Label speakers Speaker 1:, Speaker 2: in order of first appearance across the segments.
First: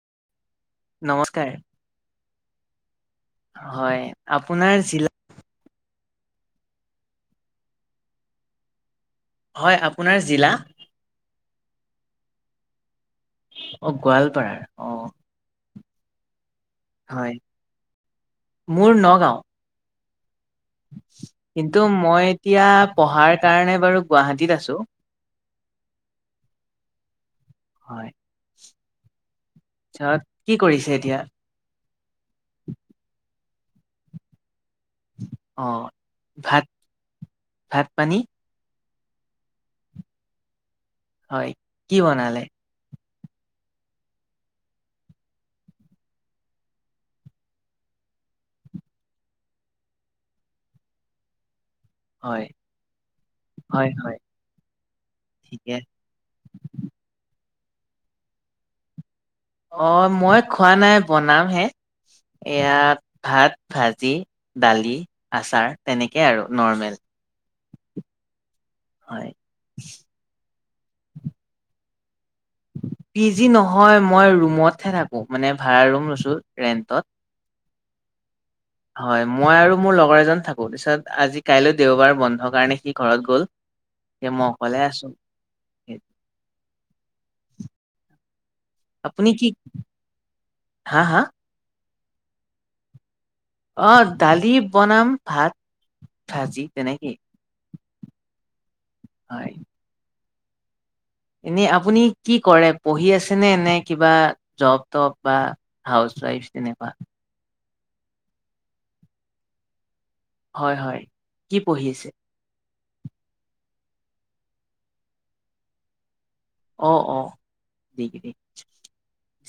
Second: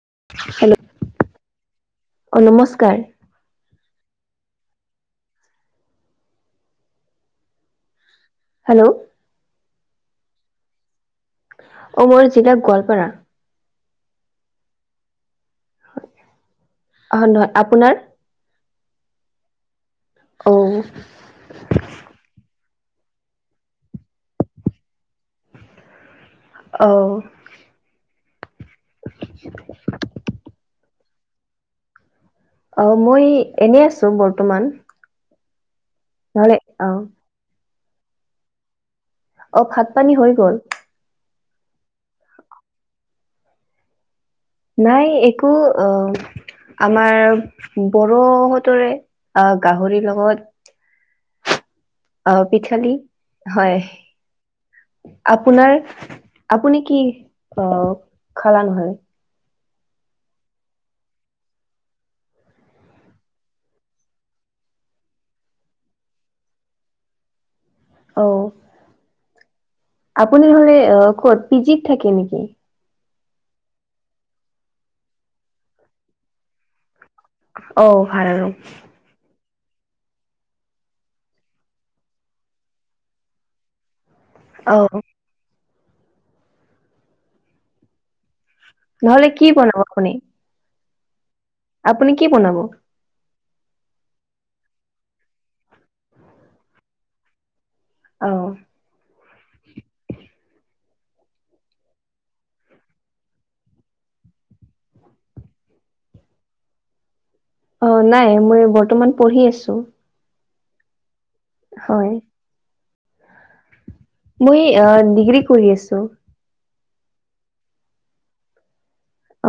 Speaker 1: [inaudible]
Speaker 2: নমস্কাৰ!
Speaker 1: অ নমস্কাৰ!
Speaker 2: হয় আপোনাৰ জিলাত
Speaker 1: হেল্ল'
Speaker 2: হয় আপোনাৰ জিলা?
Speaker 1: অ‌ মোৰ জিলা গোৱালপাৰা।
Speaker 2: অ গোৱালপাৰাৰ অ। হয়
Speaker 1: আপোনাৰ
Speaker 2: মোৰ নগাঁও।
Speaker 1: অ
Speaker 2: কিন্তু মই এতিয়া। পঢ়াৰ কাৰণে বাৰু গুৱাহাটীত আছো।
Speaker 1: আহ।
Speaker 2: হয় কি কৰিছে এতিয়া।
Speaker 1: অ মই এনেই আছো বৰ্তমান।
Speaker 2: অ
Speaker 1: নালে
Speaker 2: ভাত
Speaker 1: অ
Speaker 2: ভাত পানী।
Speaker 1: অ ভাত পানী হৈ গল।
Speaker 2: হয় কি বনালে?
Speaker 1: নাই একো অ। আমাৰ বৰহতৰে, আহ গাহৰি লগত আহ
Speaker 2: হয়
Speaker 1: পিঠালি হয়। আপোনাৰ,
Speaker 2: ঠিকে
Speaker 1: আপুনি কি আহ খালা নহয়।
Speaker 2: অ মই খোৱা নাই বনাম হে। ইয়াত ভাত, ভাজি, দালি, আচাৰ তেনেকেই আৰু নৰ্মেল।
Speaker 1: অ।
Speaker 2: হয়
Speaker 1: আপুনি হলে ক'ত পি জিত থাকে নেকি?
Speaker 2: পি জি নহয় মই ৰুমতহে থাকো, মানে ভাড়া ৰুম লৈছো ৰেন্টত।
Speaker 1: অ ভাৰ ৰ।
Speaker 2: হয় মই আৰু মোৰ লগৰ এজন থাকোঁ তাৰপিছত আজি কাইলৈ দেওবাৰ বন্ধৰ কাৰণে সি ঘৰত গ'ল। এ মই
Speaker 1: অ
Speaker 2: অকলে আছো।
Speaker 1: নহলে কি বনাব খনি।
Speaker 2: হা হা?
Speaker 1: আপুনি কি বনাব?
Speaker 2: অ দালি বনাম, ভাত, ভাজি তেনেকেই।
Speaker 1: আহ।
Speaker 2: হয়। এনে আপুনি কি কৰে পঢ়ি আছেনে, এনে কিবা জব তব বা হাউচ ট্ৰাইবছ তেনেকোৱা।
Speaker 1: অ নাই মই বৰ্তমান পঢ়ি আছো।
Speaker 2: হয় হয়, কি পঢ়ি আছে?
Speaker 1: হয় মই আ ডিগ্ৰী কৰি আছো।
Speaker 2: অ অ ডিগ্ৰী,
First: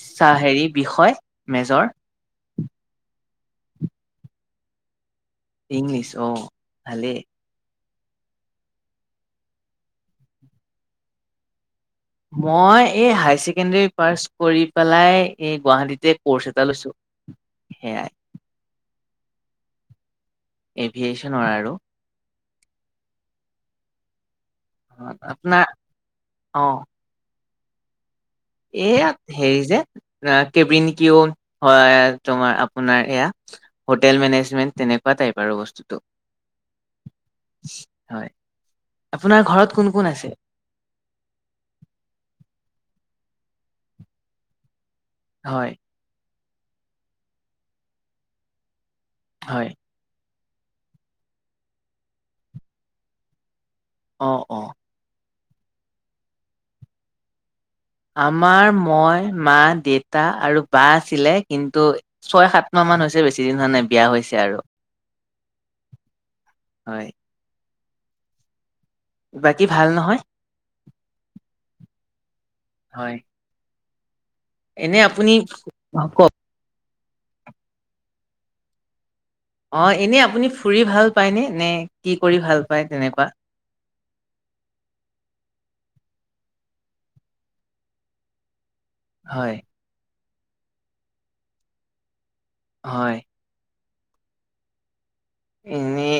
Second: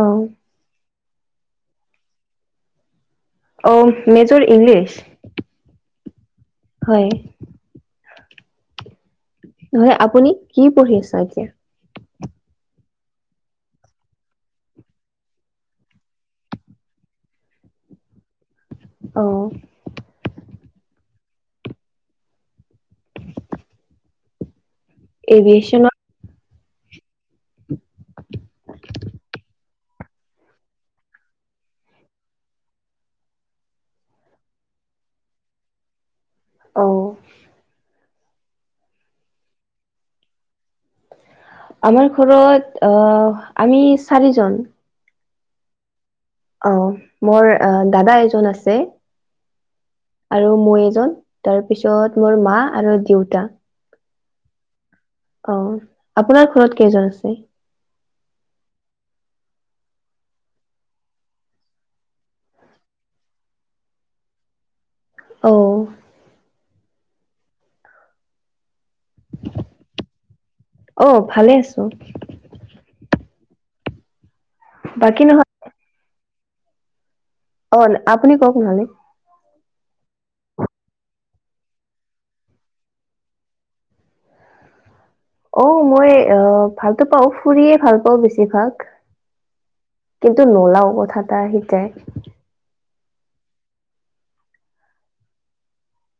Speaker 1: অ
Speaker 2: চা হেৰি বিষয়? মেজৰ?
Speaker 1: অ মেজৰ ইংলিছ।
Speaker 2: ইংলিছ অ।
Speaker 1: হয়।
Speaker 2: ভালেই
Speaker 1: নহলে আপুনি কি পঢ়ি আছ এতিয়া?
Speaker 2: মই এই হাই ছেকেণ্ডাৰী পাছ কৰি পেলাই, এই গুৱাহাটীতে কৰ্চ এটা লৈছো। সেয়াই।
Speaker 1: আহ।
Speaker 2: এভিয়েচনৰ আৰু। আপোনাৰ
Speaker 1: এভিয়েচনত
Speaker 2: অ। এয়া হেৰি যে, আ কেবিন কিও হয় তোমাৰ আপোনাৰ এয়া। হোটেল মেনেজমেন্ট তেনেকুৱা টাইপৰ বস্তুটো।
Speaker 1: আহ।
Speaker 2: হয়, আপোনাৰ ঘৰত কোন কোন আছে?
Speaker 1: আমাৰ ঘৰত আহ আমি চাৰিজন।
Speaker 2: হয়।
Speaker 1: অ, মোৰ দাদা এজন আছে।
Speaker 2: হয়।
Speaker 1: আৰু মই এজন, তাৰপিছত মোৰ মা আৰু দেউতা।
Speaker 2: অ অ
Speaker 1: অ, আপোনাৰ ঘৰত কেইজন আছে?
Speaker 2: আমাৰ মই, মা, দেউতা আৰু বা আছিলে কিন্তু ছয় সাত মাহ মান হৈছে বেছি দিন হোৱা নাই বিয়া হৈছে আৰু।
Speaker 1: অ
Speaker 2: হয়। বাকী ভাল নহয়
Speaker 1: অ ভালে আছো
Speaker 2: হয় এনে
Speaker 1: বাকী
Speaker 2: আপুনি
Speaker 1: নহয়
Speaker 2: কওক
Speaker 1: অ আপুনি কওক নহলে
Speaker 2: অ এনেই আপুনি ফুৰি ভাল পায়নে নে কি কৰি ভাল পায় তেনেকুৱা [inaudible]
Speaker 1: অ মই আহ ভালতো পাওঁ ফুৰিয়ে ভাল পাওঁ বেছিভাগ
Speaker 2: হয়
Speaker 1: কিন্তু নোলাও কথা এটা সিটাই
Speaker 2: হয় এনেই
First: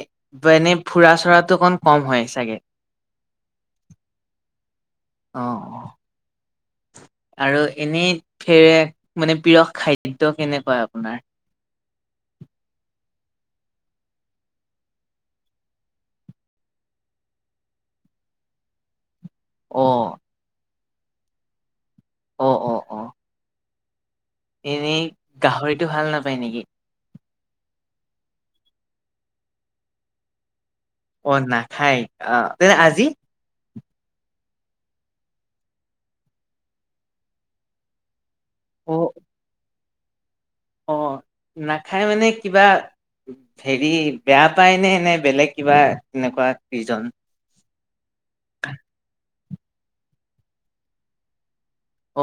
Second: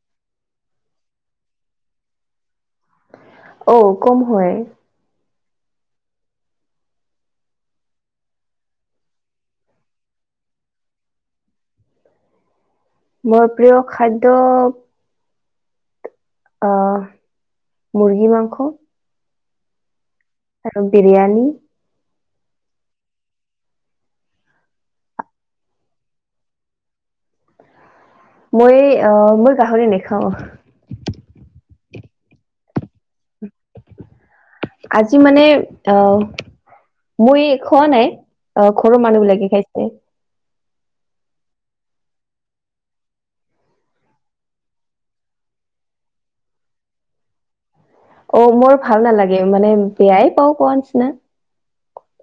Speaker 2: এনেই ফুৰা চৰাতটো অকণ কম হয় চাগে
Speaker 1: অ কম হয়
Speaker 2: অ অ আৰু এনেই ফেৰে মানে প্ৰিয় খাদ্য কেনেকুৱা আপোনাৰ [inaudible]
Speaker 1: মোৰ প্ৰিয় খাদ্য আহ মুৰ্গী মাংস
Speaker 2: অ
Speaker 1: আৰু বিৰিয়ানি
Speaker 2: অ অ অ এনেই গাহৰিটো ভাল নাপায় নেকি
Speaker 1: মই অ মই গাহৰি নেখাওঁ
Speaker 2: অ নাখায় অ তেনে আজি
Speaker 1: আজি মানে আহ মই খোৱা নাই অ ঘৰৰ মানুহবিলাকে খাইছে
Speaker 2: অ নাখাই মানে কিবা হেৰি বেয়া পায় নে এনে বেলেগ কিবা এনেকুৱা ৰিজন
Speaker 1: অ মোৰ ভাল নালাগে মানে বেয়াই পাও পোৱা নিচিনা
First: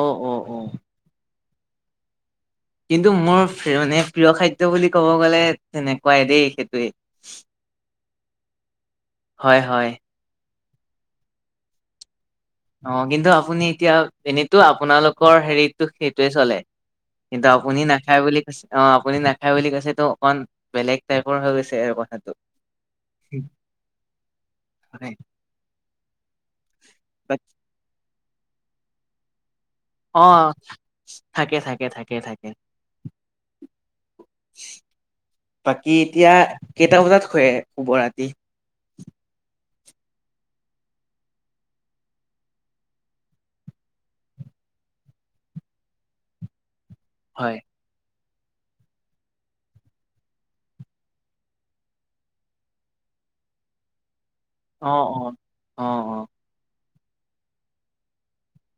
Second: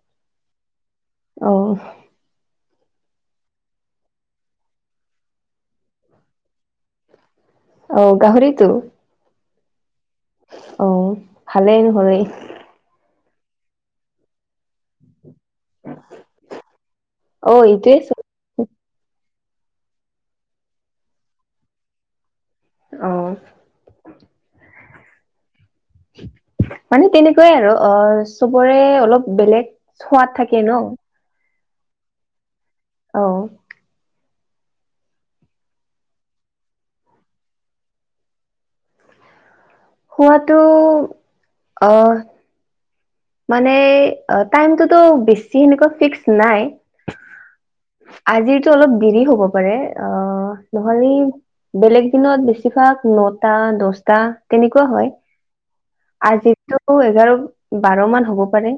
Speaker 2: অ অ অ
Speaker 1: অহ
Speaker 2: কিন্তু মোৰ ফে মানে প্ৰিয় খাদ্য বুলি ক'ব গ'লে তেনেকুৱাই দেই সেইটোৱেই
Speaker 1: অ গাহৰিটো
Speaker 2: হয় হয়
Speaker 1: অ ভালেই নহ'লে
Speaker 2: অ কিন্তু আপুনি এতিয়া এনেতো আপোনালোক লোকৰ হেৰিতো সেইটোয়ে চলে কিন্তু
Speaker 1: অ',
Speaker 2: আপুনি
Speaker 1: এইটোৱে চব
Speaker 2: নাখায় বুলি কৈছে অ আপুনি না খাই বুলি কৈছেতো অকণ বেলেগ টাইপৰ হৈ গৈছে আৰু কথাটো
Speaker 1: অহ
Speaker 2: সেই
Speaker 1: মানে তেনেকুৱাই আৰু অ চবৰে অলপ বেলেগ
Speaker 2: অ
Speaker 1: সোৱাদ থাকে ন
Speaker 2: থাকে থাকে থাকে থাকে
Speaker 1: অ
Speaker 2: [inaudible] বাকী এতিয়া কেইটা, বজাত হয় শুব ৰাতি।
Speaker 1: হোৱাাতটো, আহ। মানে টাইমটোতো বেছি সেনেকুৱা ফিক্স নাই।
Speaker 2: হয়।
Speaker 1: আজিতো অলপ দেৰি হ'ব পাৰে অ নহলে। বেলেগ দিনত বেছিভাগ নটা দহটা। তেনেকুৱা
Speaker 2: অ'
Speaker 1: হয়,
Speaker 2: অ' অ' অ'
Speaker 1: আজিটো এঘাৰ বাৰ মান হ'ব পাৰে।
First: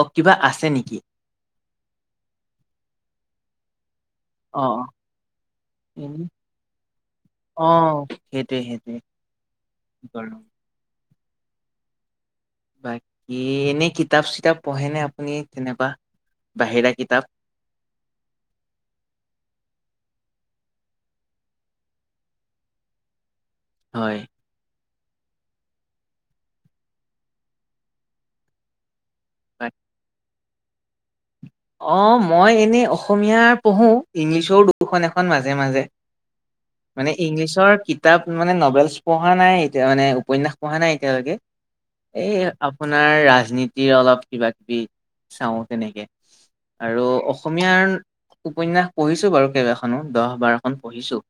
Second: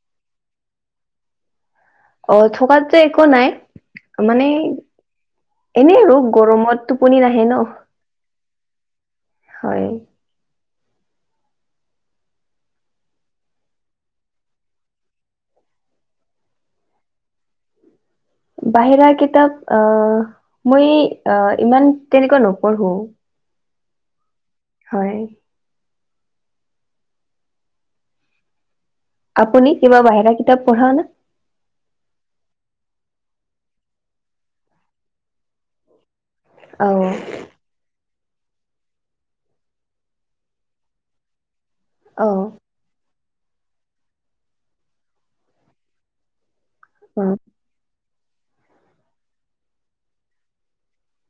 Speaker 2: অ কিবা আছে নেকি?
Speaker 1: অ থকাত যে একো নাই, মানে
Speaker 2: অ' অ'
Speaker 1: এনেই আৰু
Speaker 2: এনে
Speaker 1: গৰমত টোপনি নাহে ন।
Speaker 2: অ' সেইটোৱে সেইটোৱে
Speaker 1: হয়
Speaker 2: গৰম বাকী এনে কিতাপ চিতাপ পঢ়েনে আপুনি তেনেকোৱা। বাহিৰা কিতাপ।
Speaker 1: বাহিৰা কিতাপ অহ, মই অহ ইমান তেনেকোৱা নপঢ়ো।
Speaker 2: হয়।
Speaker 1: হয়। আপুনি কিবা বাহিৰা কিতাপ পঢ়া নে।
Speaker 2: অ মই এনেই অসমীয়াৰ পঢ়ো ইংলিছৰো দুখন এখন মাজে মাজে।
Speaker 1: অ
Speaker 2: মানে ইংলিছৰ কি তাপ মানে নভেলচ পঢ়া নাই এতিয়া মানে উপন্ন্যাস পঢ়া নাই এতিয়ালৈকে
Speaker 1: অ
Speaker 2: এই আপোনাৰ ৰাজনীতিৰ অলপ কিবা কিবি, চাও তেনেকে। আৰু
Speaker 1: অ
Speaker 2: অসমীয়াৰ উপন্যাস পঢ়িছো বাৰু কেইবাখনো দহ বাৰখন পঢ়িছোঁ।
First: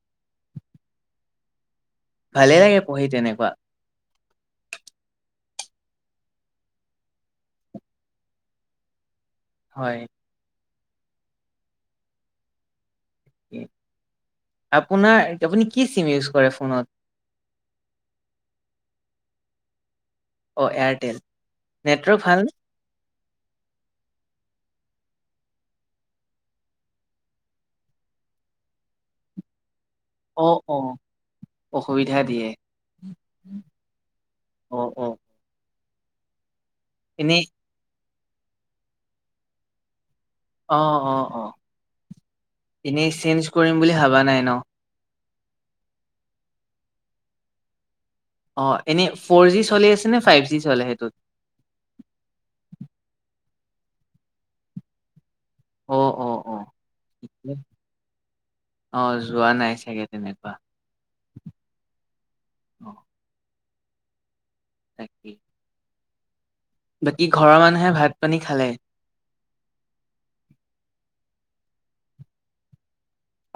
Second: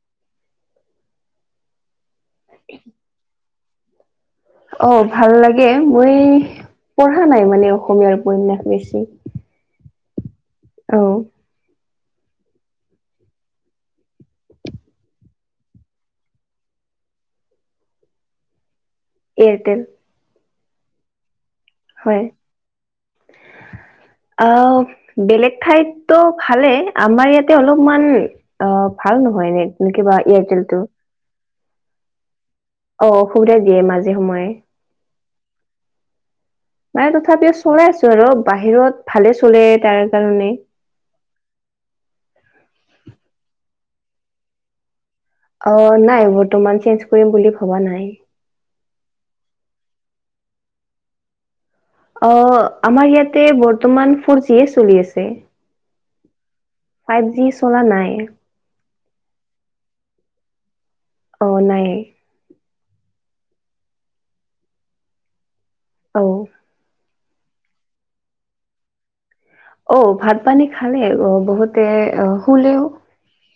Speaker 2: ভালেই লাগে পঢ়ি তেনেকোৱা।
Speaker 1: অ ভাল লাগে মই পঢ়া নাই মানে অসমীয়া উপন্যাস বেছি।
Speaker 2: হয়।
Speaker 1: অ।
Speaker 2: আপোনাৰ আপুনি কি চিম ইউজ কৰে ফোনত [inaudible]
Speaker 1: এয়াৰটেল।
Speaker 2: অ' এয়াৰটেল। নেটৱৰ্ক
Speaker 1: হয়,
Speaker 2: ভালনে?
Speaker 1: আহ। বেলেগ ঠাইতো ভালে আমাৰ ইয়াতে অলপমান, অ ভাল নহয় ৰে নে কিবা
Speaker 2: অ',
Speaker 1: এয়াৰটেল তো।
Speaker 2: অ', অসুবিধা দিয়ে।
Speaker 1: অ অসুবিধা দিয়ে মাজে সময়ে।
Speaker 2: অ', অ',
Speaker 1: মানে
Speaker 2: এনেই
Speaker 1: তথাপিও চলাই আছো আৰু বাহিৰত ভালে চলে তাৰ কাৰণে
Speaker 2: অ অ অ, এনেই চেঞ্জ কৰিম বুলি ভাবা নাই ন।
Speaker 1: অ নাই বৰ্তমান চেঞ্জ কৰিম বুলি ভবা নাই।
Speaker 2: অ এনেই ফৰ জি চলি আছে নে ফাইভ জি চলে সেইটোত।
Speaker 1: অ আমাৰ ইয়াতে বৰ্তমান ফৰ জিয়ে চলি আছে।
Speaker 2: অ', অ', অ',
Speaker 1: ফাইভ জি
Speaker 2: ঠিকে।
Speaker 1: চলা নাই।
Speaker 2: অ যোৱা নাই চাগে তেনেকোৱা।
Speaker 1: অ নাই।
Speaker 2: অ। তাকে।
Speaker 1: অ।
Speaker 2: বাকী ঘৰৰ মানুহে ভাত পানী খালে।
Speaker 1: অ ভাত পানী খালে অ বহুতে অহ শুলেও।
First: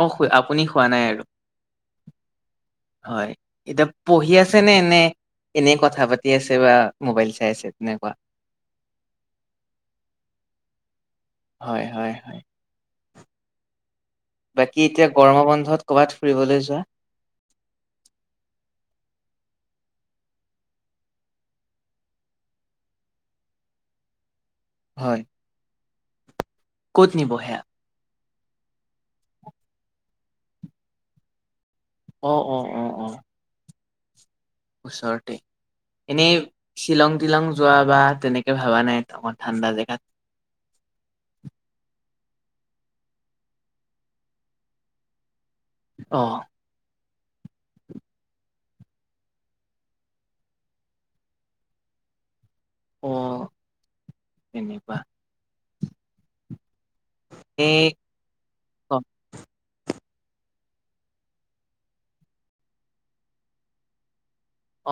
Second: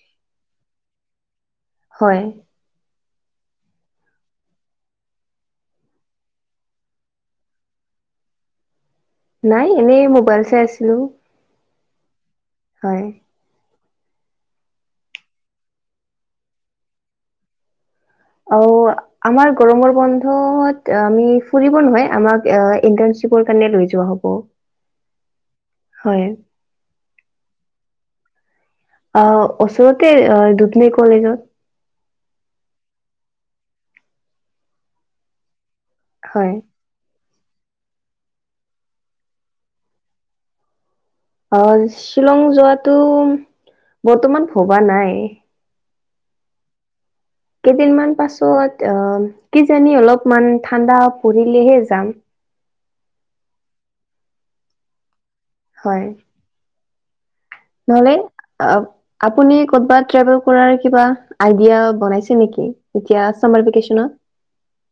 Speaker 2: অ আপুনি শুৱা নাই আৰু
Speaker 1: হয়
Speaker 2: হয় এতিয়া পঢ়ি আছে নে নে এনেই কথা পাতি আছে বা মোবাইল চাই আছে তেনেকোৱা
Speaker 1: নাই এনেই মোবাইল চাই আছিলো
Speaker 2: হয় হয় হয়
Speaker 1: হয়
Speaker 2: বাকী এতিয়া গৰমৰ বন্ধত ক'ৰবাত ফুৰিবলৈ যোৱা
Speaker 1: অ আমাৰ গৰমৰ বন্ধত আমি ফুৰিব নহয় আমাক ইনৰ্টানশ্বিপ- কাৰণে লৈ যোৱা হ'ব।
Speaker 2: হয়
Speaker 1: হয়
Speaker 2: ক'ত নিব সেয়া।
Speaker 1: অ ওচৰতে দুপলি কলেজত।
Speaker 2: অ অ অ অ ওচৰতে এনেই
Speaker 1: হয়
Speaker 2: চিলং- তিলং যোৱা বা তেনেকে ভবা নাই অকমান ঠাণ্ডা জেগাত।
Speaker 1: অ শ্বিলং যোৱাটো বৰ্তমান ভবা নাই।
Speaker 2: অ।
Speaker 1: কেইদিনমান পাছত আহ কিজানি অলপমান ঠাণ্ডা পৰিলেহে যাম।
Speaker 2: অ তেনেকুৱা।
Speaker 1: হয়।
Speaker 2: এই
Speaker 1: নহ'লে আ
Speaker 2: অ',
Speaker 1: আপুনি কৰ'বাত। কিয় বাৰুৰ কৰাৰ কিবা আইদিয়া বনাইছে নেকি? এতিয়া চামাৰ বিকেচনত।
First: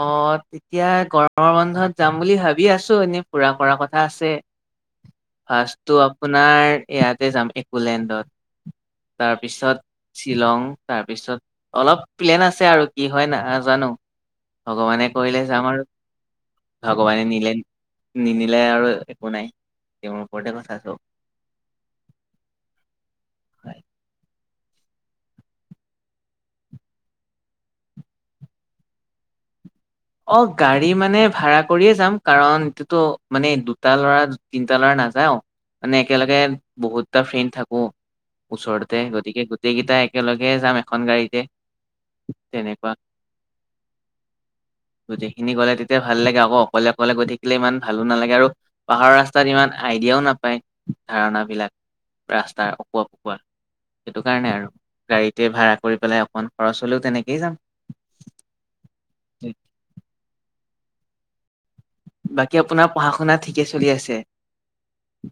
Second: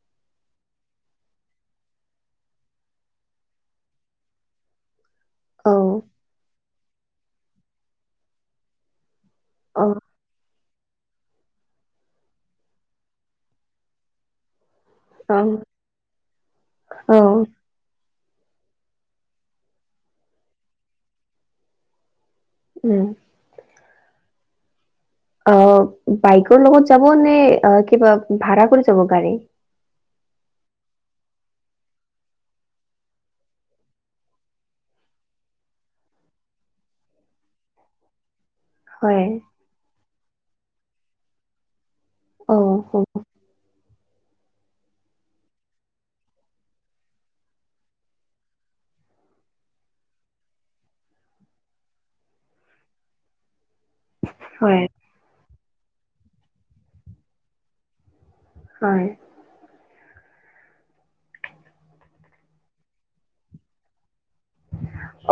Speaker 2: অ তেতিয়া গৰমৰ বন্ধত যাম বুলি ভাবি আছোঁ এনেই ফুৰা কৰা কথা আছে।
Speaker 1: অ
Speaker 2: ফাৰ্ষ্টটো আপোনাৰ ইয়াতে যাম ইকোলেণ্ডত।
Speaker 1: অ
Speaker 2: তাৰপিছত শ্বিলং তাৰপিছত- অলপ প্লেন আছে আৰু কি হয় নাজানোঁ ভগৱানে
Speaker 1: অ
Speaker 2: কৰিলে যাম আৰু।
Speaker 1: অ
Speaker 2: ভগৱানে নিলে। নিনিলে আৰু একো নাই তেওঁৰ ওপৰতে কথা চব।
Speaker 1: উম।
Speaker 2: হয়।
Speaker 1: অ বাইকৰ লগত যাব নে কিবা ভাড়া কৰি যাব গাড়ী।
Speaker 2: অ গাড়ী মানে ভাড়া কৰিয়ে যাম কাৰণ ইটোতো মানে দুটা ল'ৰা তিনটা ল'ৰা না। নাযাওঁ মানে একেলগে বহুত টা ফ্ৰেণ্ড থাকোঁ। ওচৰতে
Speaker 1: হয়
Speaker 2: গতিকে গোটেই কেইটা একেলগে যাম এখন গাড়ীতে
Speaker 1: অ
Speaker 2: তেনেকুৱা
Speaker 1: অ।
Speaker 2: গোটেইখিনি গ'লে তেতিয়া ভাল লাগে আকৌ অকলে অকলে গৈ থাকিলে ইমান ভালো নালাগে আৰু পাহাৰৰ ৰাস্তাত ইমান- আইডিয়াও নাপায় ধাৰণাবিলাক ৰাস্তাৰ অকোৱা পকুৱা। সেইটো কাৰণে আৰু
Speaker 1: হয়
Speaker 2: গাড়ীতে ভাড়া কৰি পেলাই অকমান খৰচ হ'লেও তেনেকেই যাম।
Speaker 1: হয়।
Speaker 2: বাকী আপোনাৰ পঢ়া শুনা ঠিকে চলি আছে?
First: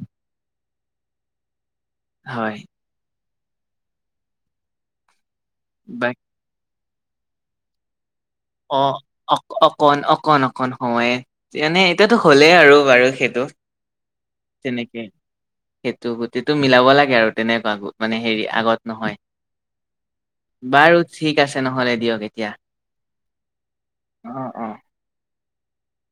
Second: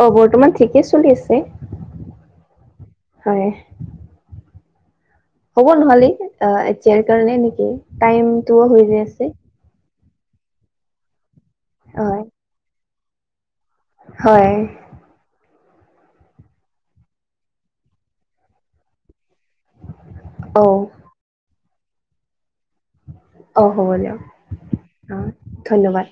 Speaker 1: অ বৰ্তমান ঠিকেই চলি আছে।
Speaker 2: হয়।
Speaker 1: হয়। হ'ব
Speaker 2: বা
Speaker 1: নহ'লে এতিয়াৰ কাৰণে নেকি টাইমটোও
Speaker 2: অ
Speaker 1: হৈ যাই আছে।
Speaker 2: অ অকণ অকণ অকণ সময়ে যেনে এতিয়াতো
Speaker 1: হয়
Speaker 2: হ'লেই আৰু বাৰু সেইটো।
Speaker 1: হয়।
Speaker 2: তেনেকে সেইটো গোটেইটো মিলাব লাগে আৰু তেনেকুৱা মানে হেৰি আগত
Speaker 1: অ
Speaker 2: নহয়। বাৰু ঠিক আছে নহ'লে দিয়ক এতিয়া।
Speaker 1: অ হ'ব দিয়ক অ ধন্যবাদ।